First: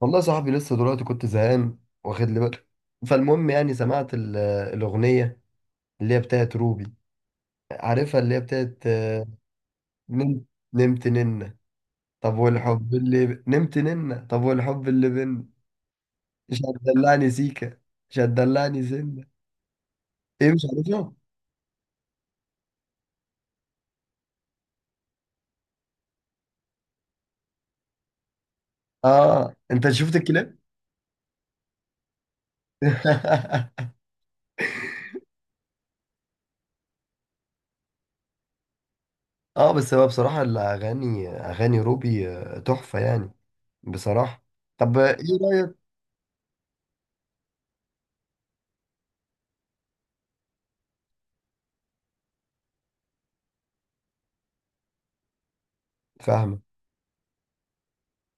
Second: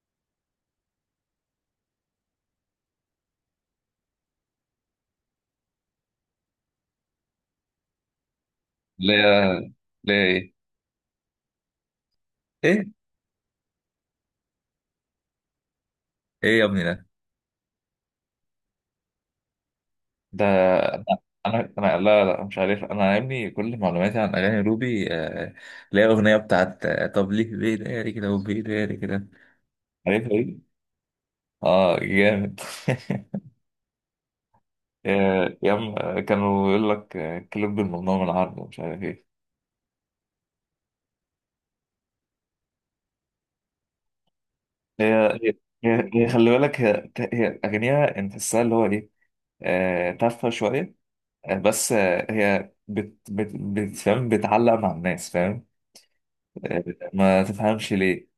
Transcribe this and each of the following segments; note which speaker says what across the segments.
Speaker 1: والله يا صاحبي لسه دلوقتي كنت زهقان واخد لي بالي. فالمهم يعني سمعت الأغنية اللي هي بتاعت روبي، عارفها؟ اللي هي بتاعت
Speaker 2: اللي هي اللي هي
Speaker 1: نمت
Speaker 2: ايه؟
Speaker 1: نمت ننة طب
Speaker 2: ايه
Speaker 1: والحب اللي ب... نمت ننة، طب والحب اللي بينا، مش
Speaker 2: ايه يا ابني ده؟
Speaker 1: هتدلعني سيكة، مش هتدلعني سنة. ايه، مش عارفها؟
Speaker 2: ده انا لا مش عارف، انا يا ابني كل معلوماتي عن اغاني روبي اللي هي اغنيه بتاعت، طب ليه بيداري كده وبيداري كده؟
Speaker 1: اه انت شفت
Speaker 2: عارفها
Speaker 1: الكلام؟
Speaker 2: دي، اه جامد. يا عم، كانوا يقول لك كليب الممنوع من العرض ومش عارف ايه.
Speaker 1: اه، بس هو بصراحة الأغاني، أغاني روبي تحفة يعني، بصراحة. طب ايه
Speaker 2: هي هي
Speaker 1: رأيك؟
Speaker 2: هي خلي بالك، هي اغانيها انت تحسها اللي هو ايه، تافهه شويه، بس هي فاهم بتعلق مع الناس، فاهم؟
Speaker 1: فاهمة.
Speaker 2: ما تفهمش ليه.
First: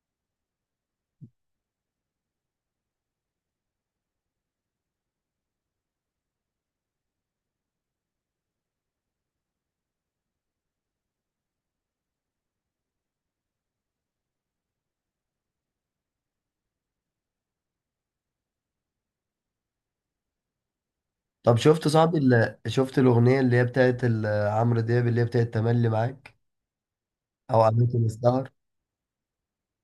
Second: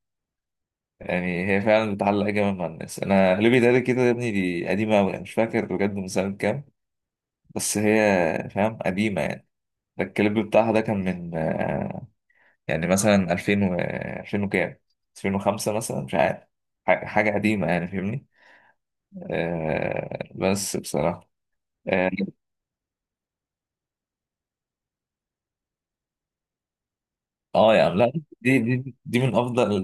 Speaker 2: يعني هي فعلا بتعلق جامد مع الناس، انا اللي بيتقال كده يا ابني دي قديمه قوي، مش فاكر بجد من سنه كام، بس هي فاهم قديمه يعني. ده الكليب بتاعها ده كان من يعني مثلا 2000 و 2000 وكام، 2005 مثلا مش عارف، حاجه قديمه يعني فاهمني. آه بس بصراحه
Speaker 1: طب شفت
Speaker 2: اه،
Speaker 1: صاحبي، اللي شفت الأغنية اللي هي بتاعت عمرو دياب، اللي هي بتاعت تملي معاك أو
Speaker 2: يعني
Speaker 1: أماكن
Speaker 2: لا،
Speaker 1: السهر؟
Speaker 2: دي من افضل،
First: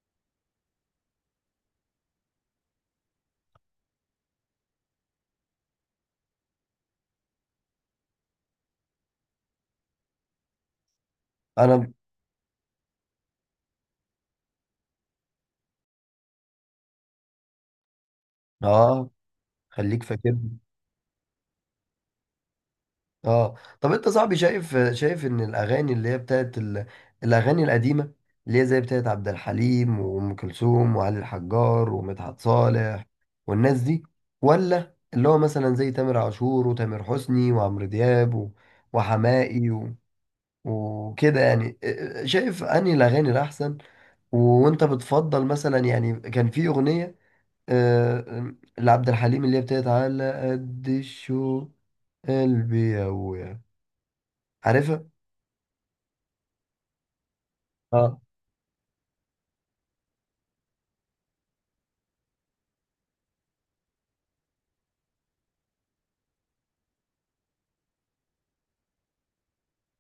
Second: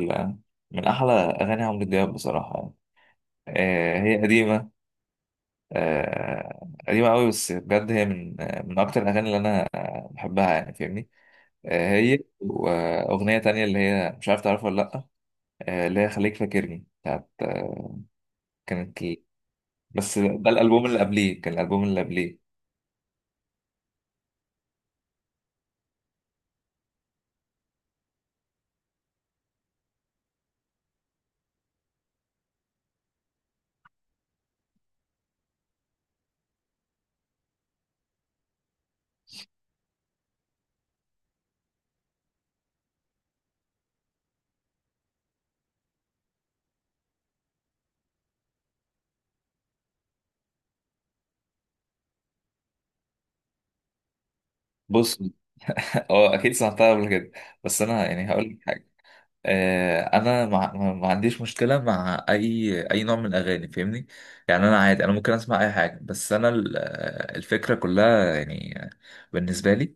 Speaker 2: من احلى اغاني عمرو دياب بصراحه يعني. آه هي قديمه، قديمة قوي، بس بجد هي من، من أكتر الأغاني اللي أنا بحبها يعني فاهمني.
Speaker 1: أنا
Speaker 2: هي وأغنية تانية اللي هي مش عارف تعرفها ولا لأ، اللي هي خليك فاكرني بتاعت، كانت
Speaker 1: آه، خليك
Speaker 2: بس ده
Speaker 1: فاكرني
Speaker 2: الألبوم اللي قبليه، كان الألبوم اللي قبليه.
Speaker 1: آه. طب أنت صاحبي شايف، شايف إن الأغاني اللي هي بتاعت ال... الأغاني القديمة اللي هي زي بتاعت عبد الحليم وأم كلثوم وعلي الحجار ومدحت صالح والناس دي، ولا اللي هو مثلا زي تامر عاشور وتامر حسني وعمرو دياب و... وحماقي و... وكده يعني، شايف أنهي الأغاني الأحسن؟ وانت بتفضل مثلا؟ يعني كان في اغنيه لعبد الحليم، اللي هي بتاعت على قد الشوق، قلبي يويا، عارفها؟
Speaker 2: بص، اه أكيد سمعتها قبل كده، بس أنا
Speaker 1: اه.
Speaker 2: يعني هقول لك حاجة. أنا ما عنديش مشكلة مع أي نوع من الأغاني فاهمني، يعني أنا عادي، أنا ممكن أسمع أي حاجة، بس أنا الفكرة كلها يعني بالنسبة لي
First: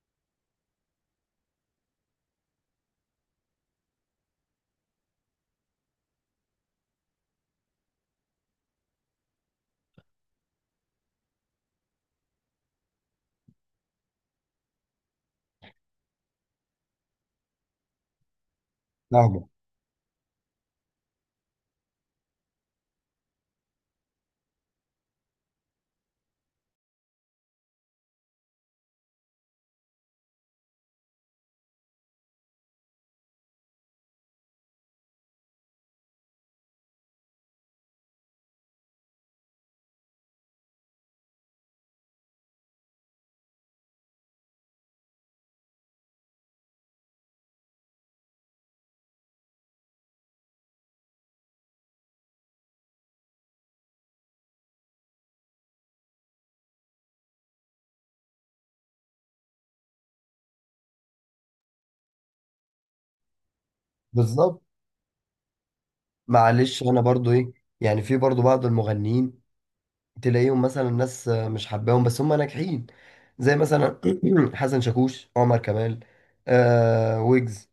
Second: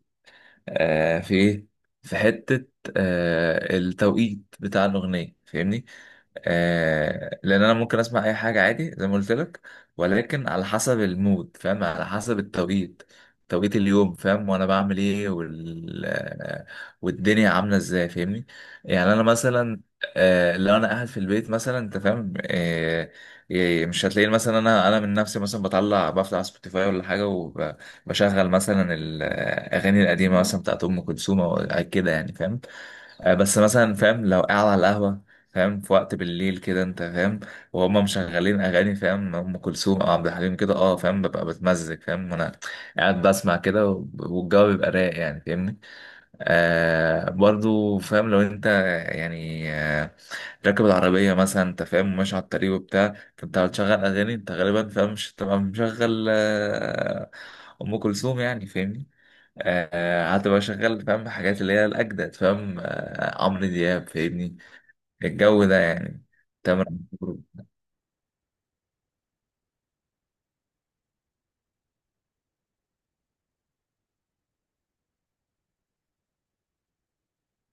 Speaker 2: آه في ايه، في حتة التوقيت بتاع الأغنية فاهمني. آه لان انا ممكن اسمع اي حاجه عادي زي ما قلت لك، ولكن على حسب المود، فاهم؟ على حسب التوقيت، توقيت اليوم فاهم، وانا بعمل ايه والدنيا عامله ازاي فاهمني. يعني انا
Speaker 1: نعم.
Speaker 2: مثلا لو انا قاعد في البيت مثلا، انت فاهم؟ آه إيه، مش هتلاقيني مثلا انا من نفسي مثلا بطلع بفتح سبوتيفاي ولا حاجه وبشغل مثلا الاغاني القديمه مثلا بتاعت ام كلثوم او كده، يعني فاهم؟ بس مثلا فاهم لو قاعد على القهوة، فاهم؟ في وقت بالليل كده انت فاهم، وهم مشغلين اغاني فاهم، ام كلثوم او عبد الحليم كده، اه فاهم ببقى بتمزج فاهم، وانا قاعد بسمع كده والجو بيبقى رايق يعني فاهمني. برضو فاهم لو انت يعني راكب العربية مثلا انت فاهم، ماشي على الطريق وبتاع، فانت بتشغل اغاني انت غالبا فاهم مش تبقى مشغل ام كلثوم يعني فاهمني. قعدت بقى شغال فاهم حاجات اللي هي الأجدد فاهم، عمرو دياب فاهمني،
Speaker 1: بالظبط.
Speaker 2: الجو ده يعني.
Speaker 1: معلش
Speaker 2: تامر
Speaker 1: انا برضو
Speaker 2: عاشور.
Speaker 1: ايه، يعني في برضو بعض المغنيين تلاقيهم مثلا، ناس مش حباهم بس هم ناجحين، زي مثلا حسن شاكوش، عمر كمال، آه، ويجز.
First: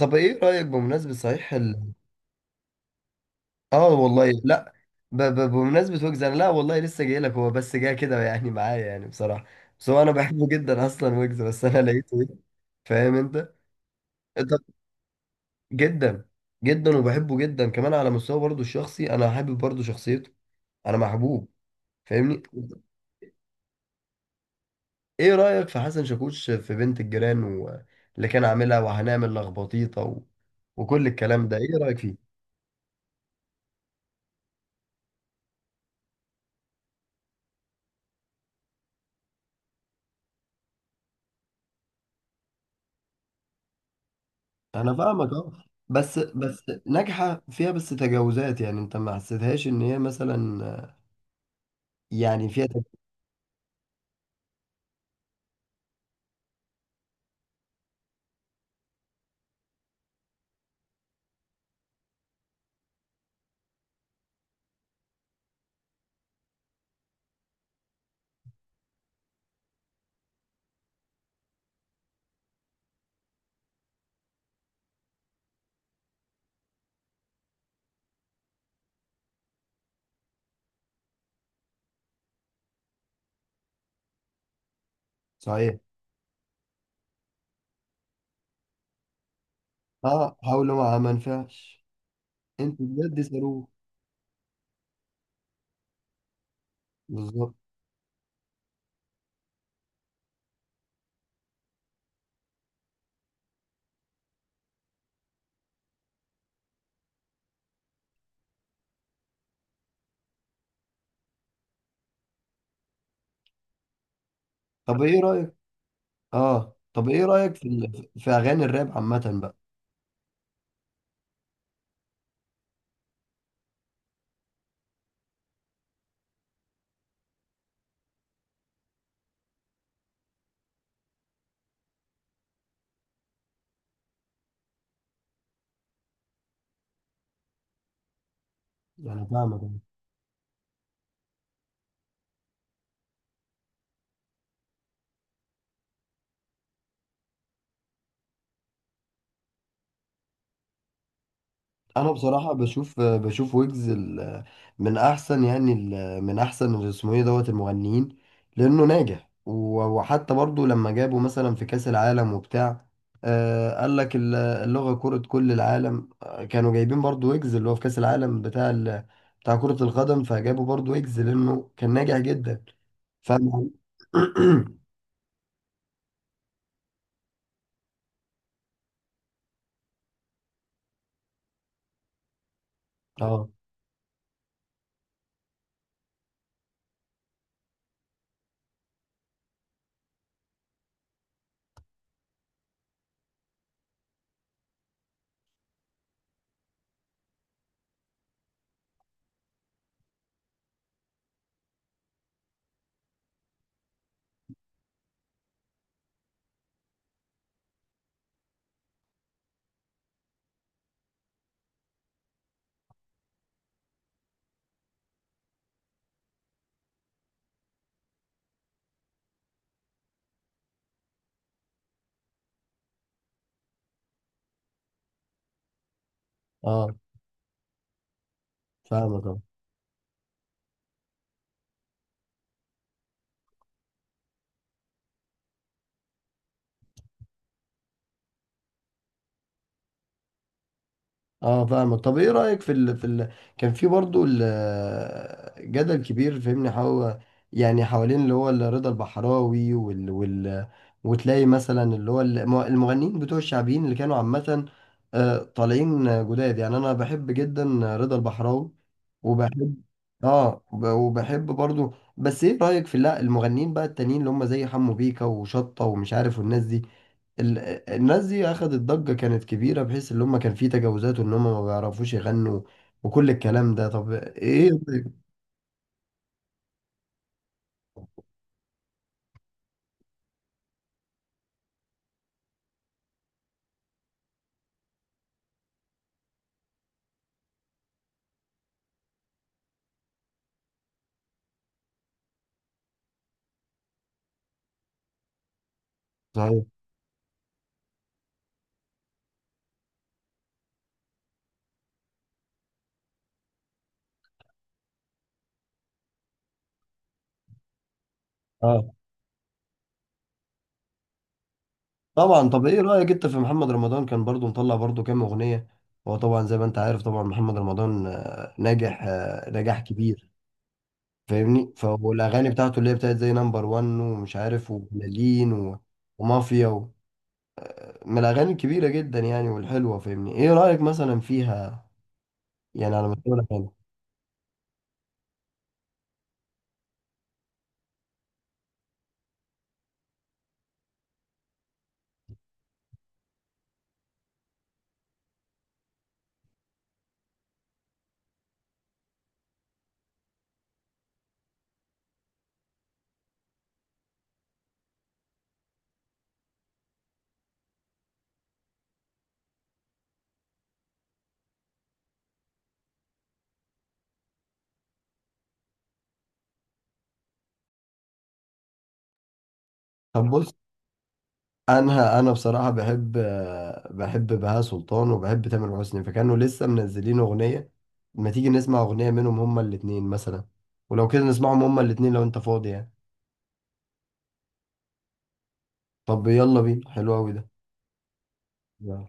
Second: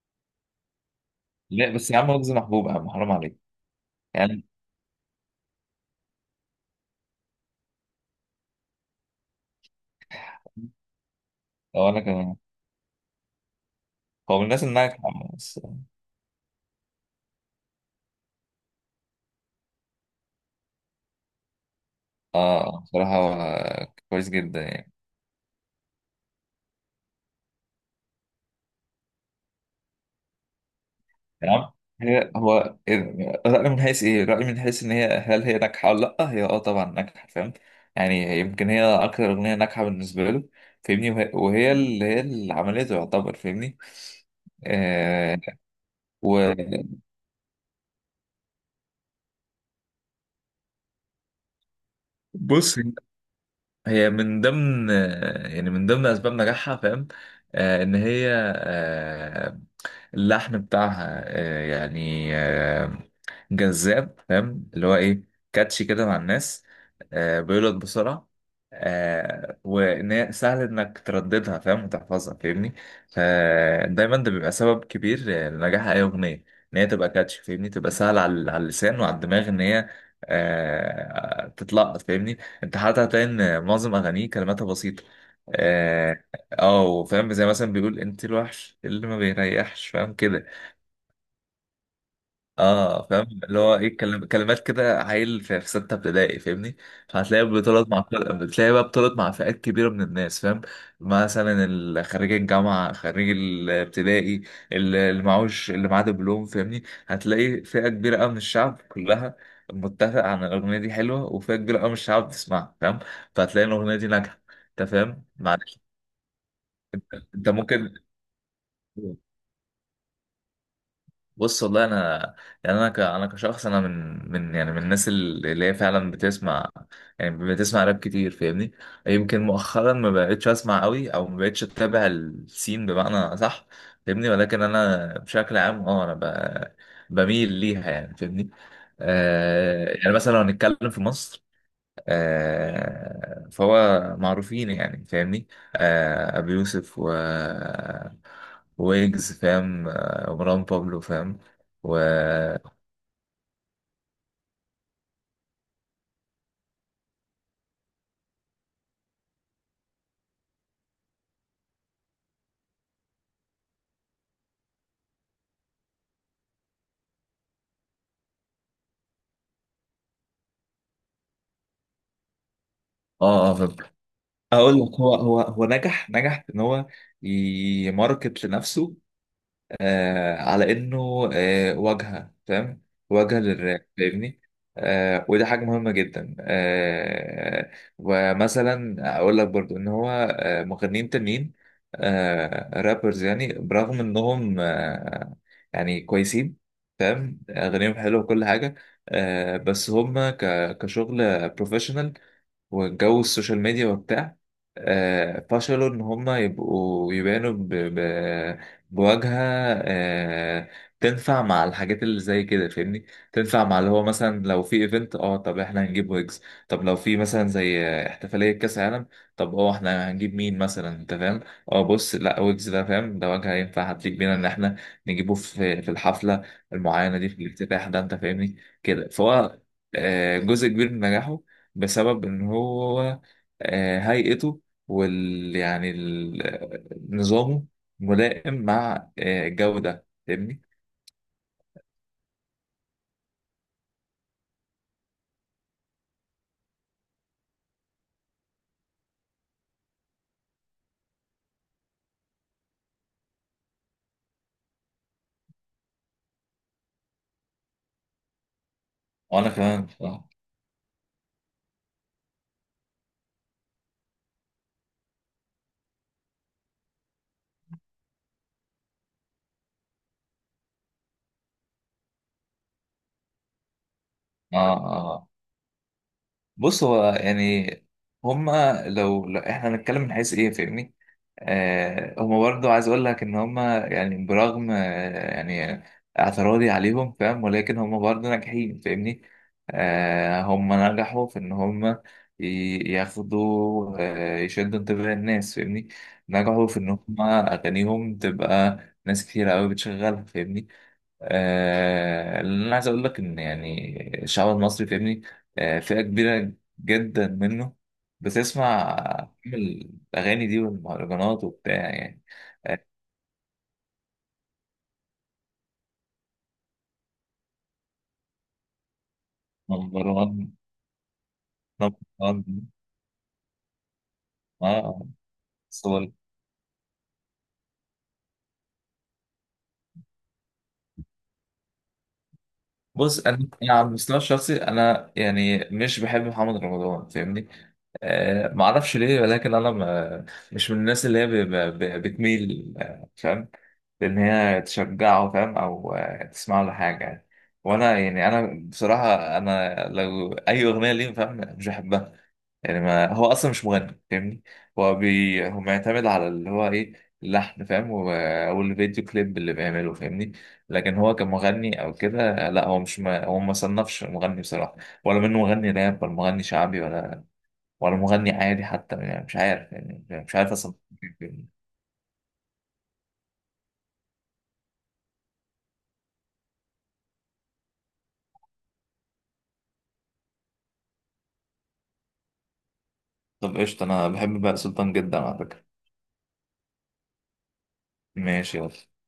Speaker 1: طب ايه رأيك بمناسبة صحيح،
Speaker 2: لا بس يا عم رز محبوب، يا عم حرام عليك
Speaker 1: اه والله
Speaker 2: يعني.
Speaker 1: لا ب ب بمناسبة ويجز، انا لا والله لسه جاي لك، هو بس جاي كده يعني معايا، يعني بصراحة، بس هو انا بحبه جدا اصلا ويجز، بس انا
Speaker 2: هو أنا
Speaker 1: لقيته إيه؟
Speaker 2: كمان،
Speaker 1: فاهم انت؟
Speaker 2: هو من
Speaker 1: انت
Speaker 2: الناس اللي ناجحة بس.
Speaker 1: جدا جدا، وبحبه جدا كمان على مستوى برضه الشخصي، انا حابب برضه شخصيته، انا محبوب، فاهمني؟
Speaker 2: بصراحة هو كويس جدا يعني.
Speaker 1: ايه رأيك في حسن شاكوش في بنت الجيران و... اللي كان عاملها، وهنعمل لخبطيطة و... وكل الكلام ده،
Speaker 2: تمام،
Speaker 1: ايه رأيك فيه؟
Speaker 2: هي هو إيه رأي من حيث ايه، رأي من حيث ان هي، هل هي ناجحة ولا لا؟ هي اه طبعا ناجحة فاهم، يعني هي يمكن هي اكتر اغنية ناجحة بالنسبة له فاهمني، وهي اللي هي اللي عملته يعتبر فاهمني.
Speaker 1: انا فاهمك،
Speaker 2: آه
Speaker 1: اه، بس بس ناجحه فيها، بس تجاوزات. يعني انت ما حسيتهاش ان هي مثلا يعني فيها
Speaker 2: وبص،
Speaker 1: تجاوز؟
Speaker 2: هي من ضمن، يعني من ضمن اسباب نجاحها فاهم، ان هي اللحم بتاعها يعني جذاب، فاهم؟ اللي هو ايه، كاتشي كده مع الناس، بيولد بسرعة، وان هي سهل انك ترددها فاهم وتحفظها فاهمني. فدايما ده بيبقى سبب كبير لنجاح اي اغنية، ان هي تبقى كاتشي فاهمني، تبقى سهل على على اللسان وعلى الدماغ ان هي تتلقط فاهمني. انت حتى هتلاقي ان معظم اغانيه كلماتها بسيطه،
Speaker 1: صحيح.
Speaker 2: اه، وفاهم زي مثلا بيقول انت الوحش اللي ما بيريحش فاهم
Speaker 1: اه
Speaker 2: كده.
Speaker 1: حاولوا معاها ما نفعش. انتوا
Speaker 2: اه
Speaker 1: بجد
Speaker 2: فاهم اللي
Speaker 1: ساروه.
Speaker 2: هو ايه كلمات كده عيل في في سته ابتدائي فاهمني. فهتلاقيها
Speaker 1: بالظبط.
Speaker 2: بتطلع مع بتلاقيها بقى بتطلع مع فئات كبيره من الناس فاهم، مثلا خريج الجامعه، خريج الابتدائي، اللي معهوش، اللي معاه دبلوم فاهمني، هتلاقي فئه كبيره قوي من الشعب كلها متفق عن الاغنيه دي حلوه، وفئه كبيره قوي من الشعب بتسمعها فاهم، فهتلاقي الاغنيه دي ناجحه انت
Speaker 1: طب ايه
Speaker 2: فاهم،
Speaker 1: رايك،
Speaker 2: معلش.
Speaker 1: اه طب ايه
Speaker 2: انت
Speaker 1: رايك في
Speaker 2: ممكن
Speaker 1: في اغاني الراب عامه بقى؟
Speaker 2: بص والله انا يعني انا كشخص، انا من يعني من الناس اللي هي فعلا بتسمع، يعني بتسمع راب كتير فاهمني. يمكن مؤخرا ما بقتش اسمع قوي او ما بقتش اتابع السين بمعنى صح فاهمني، ولكن انا بشكل عام اه بميل ليها يعني فاهمني.
Speaker 1: يعني فاهمك.
Speaker 2: يعني مثلا لو هنتكلم في مصر، فهو معروفين يعني فاهمني، ابي يوسف و ويجز فاهم، مروان بابلو فاهم و
Speaker 1: انا بصراحه
Speaker 2: اه،
Speaker 1: بشوف، بشوف ويجز من احسن، يعني من احسن اللي اسمه ايه، دوت المغنيين، لانه ناجح وحتى برضو لما جابوا مثلا في كاس العالم وبتاع، آه قال لك اللغه، كره كل العالم، كانوا جايبين برضو ويجز، اللي هو في كاس العالم بتاع بتاع كره القدم، فجابوا برضو ويجز لانه كان ناجح جدا.
Speaker 2: اه
Speaker 1: فاهم؟
Speaker 2: فاهم. هقول لك هو هو نجح، نجح في ان هو يماركت لنفسه على انه واجهه فاهم، واجهه
Speaker 1: اه.
Speaker 2: للراب فاهمني. وده حاجه مهمه جدا، ومثلا اقول لك برضو ان هو مغنيين تانيين، رابرز يعني برغم انهم يعني كويسين فاهم، اغانيهم حلوه وكل حاجه بس هم كشغل بروفيشنال وجو السوشيال ميديا وبتاع فشلوا إن هما يبقوا يبانوا بواجهة آه، تنفع مع الحاجات اللي زي كده فاهمني. تنفع مع اللي هو مثلا لو في ايفنت، اه طب احنا هنجيب ويجز. طب لو في مثلا زي احتفالية كأس عالم، طب اه احنا هنجيب مين مثلا انت فاهم؟ اه بص لا، ويجز ده فاهم، ده واجهة ينفع هتليق بينا ان احنا نجيبه في الحفلة
Speaker 1: اه
Speaker 2: المعينة دي، في الافتتاح ده انت فاهمني. كده
Speaker 1: فاهمك.
Speaker 2: فهو جزء كبير من نجاحه بسبب ان هو هيئته وال يعني نظامه ملائم مع الجو ده فاهمني.
Speaker 1: اه فاهمك. طب ايه رأيك في ال... في ال... كان في برضو ال... جدل كبير فهمني، يعني حوالين اللي هو رضا البحراوي وال... وال... وتلاقي مثلا اللي هو المغنيين بتوع الشعبيين اللي كانوا عامة طالعين جداد. يعني انا بحب جدا رضا البحراوي
Speaker 2: وانا
Speaker 1: وبحب.
Speaker 2: كمان بصراحة.
Speaker 1: اه وبحب برضو، بس ايه رأيك في لا المغنيين بقى التانيين اللي هم زي حمو بيكا وشطة ومش عارف والناس دي، ال- الناس دي اخدت ضجة كانت كبيرة، بحيث ان هم كان في تجاوزات وان هم ما بيعرفوش يغنوا، وكل الكلام ده. طب
Speaker 2: اه
Speaker 1: ايه رأيك؟
Speaker 2: بص هو يعني هما لو، لو احنا هنتكلم من حيث ايه فاهمني، هما برضو عايز اقول لك ان هما يعني برغم يعني اعتراضي عليهم فاهم، ولكن هما برضو ناجحين فاهمني. هما نجحوا في ان هما ياخدوا يشدوا انتباه الناس فاهمني.
Speaker 1: صحيح.
Speaker 2: نجحوا في ان هما اغانيهم تبقى ناس كتير قوي بتشغلها فاهمني. اللي انا عايز اقول لك ان يعني الشعب المصري فاهمني، فئه كبيره جدا منه
Speaker 1: اه
Speaker 2: بتسمع الاغاني دي والمهرجانات وبتاع يعني.
Speaker 1: طبعا. طب ايه
Speaker 2: آه،
Speaker 1: رأيك انت في محمد رمضان؟ كان برضو مطلع برضو كام اغنية. هو طبعا زي ما انت عارف، طبعا محمد رمضان ناجح، نجاح
Speaker 2: نمبر
Speaker 1: كبير،
Speaker 2: 1،
Speaker 1: فاهمني؟
Speaker 2: نمبر 1،
Speaker 1: فالاغاني بتاعته اللي هي بتاعت زي نمبر وان ومش عارف،
Speaker 2: اه
Speaker 1: وبلالين ومافيا و... من الاغاني الكبيرة جدا يعني، والحلوة، فاهمني؟ ايه رأيك مثلا فيها، يعني على
Speaker 2: بص
Speaker 1: مستوى
Speaker 2: انا
Speaker 1: الاغاني؟
Speaker 2: أنا على المستوى الشخصي انا يعني مش بحب محمد رمضان فاهمني. ما اعرفش ليه، ولكن انا ما، مش من الناس اللي هي بتميل فاهم لان هي تشجعه فاهم، او تسمع له حاجه يعني. وانا يعني انا بصراحه انا لو اي اغنيه ليه فاهم مش بحبها، يعني ما هو اصلا مش مغني فاهمني. هو معتمد على اللي هو ايه، اللحن فاهم، والفيديو كليب اللي بيعمله فاهمني. لكن هو كمغني او كده لا، هو مش، ما هو ما صنفش مغني بصراحه، ولا منه مغني راب ولا مغني شعبي ولا ولا مغني عادي حتى يعني، مش عارف يعني
Speaker 1: طب
Speaker 2: مش عارف
Speaker 1: بص
Speaker 2: اصلا.
Speaker 1: انا بصراحه بحب، بحب بهاء سلطان وبحب تامر حسني، فكانوا لسه منزلين اغنيه، ما تيجي نسمع اغنيه منهم هما الاتنين مثلا؟ ولو كده نسمعهم هما الاتنين لو انت فاضي يعني.
Speaker 2: طب قشطه، انا بحب بقى سلطان جدا على فكره،
Speaker 1: طب يلا بينا، حلو قوي ده.
Speaker 2: ماشي يلا.
Speaker 1: يلا.